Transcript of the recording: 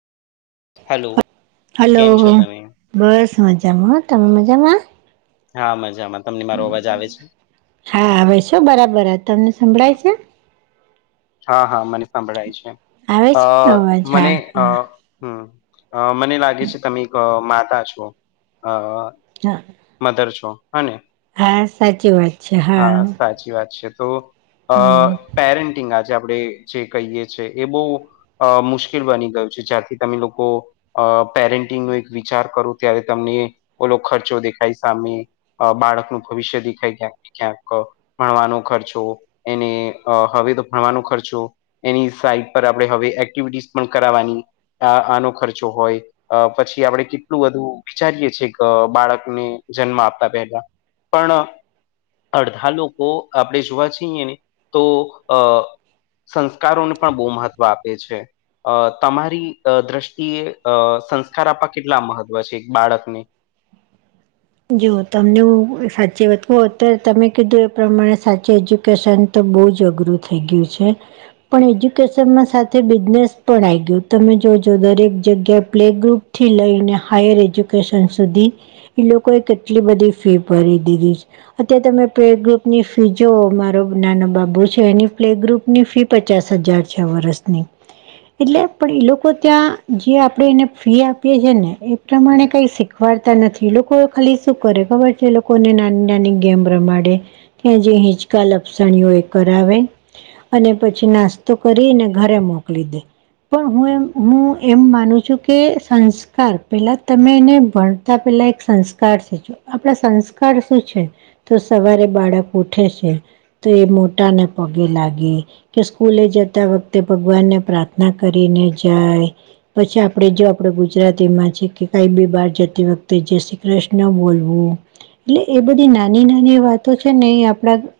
Hello hello કેમ છો તમે બસ મજામાં તમે મજામાં? હા મજામાં. તમને મારો અવાજ આવે છે હા હવે શું બરાબર તમને હમ. સંભળાય છે? હા હા મને સાંભળાય છે આવે અ છે અવાજ મને હા અ હા હમ. અ મને લાગે છે તમે એક માતા છો અ હા. મદર છો અને હા સાચી વાત છે હા સાચી વાત છે તો હમ પેરેન્ટિંગ આજે આપણે જે કહીએી એ બહ અ મુશ્કેલ બની ગયું છે જ્યાારથી તમે લોકો અ પેરેન્ટિંગ ન એક વિચાર કરું ત્યારે તમને ઓલો ખર્ચો દેખાય સામે બાળકનુંું ભવિષ્ય દેખાય ક્યાંક ક્યાંક ભણવાનો ખર્ચો એને હવે તો ભણવાનો ખર્ચો એની સાઈટ પર આપણે હવે એક્ટિવિટીસ પણ કરાવવાની આ આનો ખર્ચો હોય અ પછી આપડે કેટલું બધું વિચારીએ છીએ કે બાળકને જન્મ આપતા પહેલા પણ અડધા લોકો આપણે જોવા જઈએ ને તો અ સંસ્કારોને પણ બહુ મહત્ત્વ આપે છે અ તમારી દ્રષ્ટિએ અ સંસ્કાર આપવા કેટલા મહત્વ છે એક બાળકને જો તમને હું સાચી વાત કહ અત્યારે તમે કીધું એ પ્રમાણે સાચી એજ્યુકેશન તો બહુ જ અઘરું થઈ ગયું છે પણ એજ્યુકેશનમાં સાથે બિઝનેસ પણ આવી ગયું તમે જોજો દરેક જગ્યાએ પ્લે ગ્રુપ થી લઈને હાયર એજ્યુકેશન સુધી એ લોકો એ કેટલી બધી ફી ભરી દીધી છે અત તમે પ્લે ગ્રુપની ફી જો મારો નાનો બાબુ છે એની પ્લે ગ્રુપ ની ફી પચાસ હજાર છ વરસની એટલે પણ એ લોકો ત્યાં જે આપણેે એને ફી આપીએ છેીએ ને એ પ્રમાણે કઈ શીખવાડતા નથી એ લોકો ખાલી શું કરે ખબર છે એ લોકોને નાની નાની ગેમ રમાડે કે્યા જે હિંચકાલ અપસાણીઓ એ કરાવે અને પછી નાસ્તો કરીને ઘરે મોકલી દે પણ હું એમ હું એમ માનું છું કે સંસ્કાર પેલા તમેને ભણતા પેલા સંસ્કાર છે આપણા સંસ્કાર શું છે તો સવારે બાળક ઉઠે છે તો એ મોટા ને પગે લાગે કે સ્કૂલે જતા વખતે ભગવાનને પ્રાર્થના કરીને જાય પછી આપડે જો આપડ ગુજરાતીમાં છે કે કઈ બેી બાર જતી વખતે જશે પ્રશ્ન બોલવું એટલે એ બધી નાની નાની વાતો છે ને એ આપડા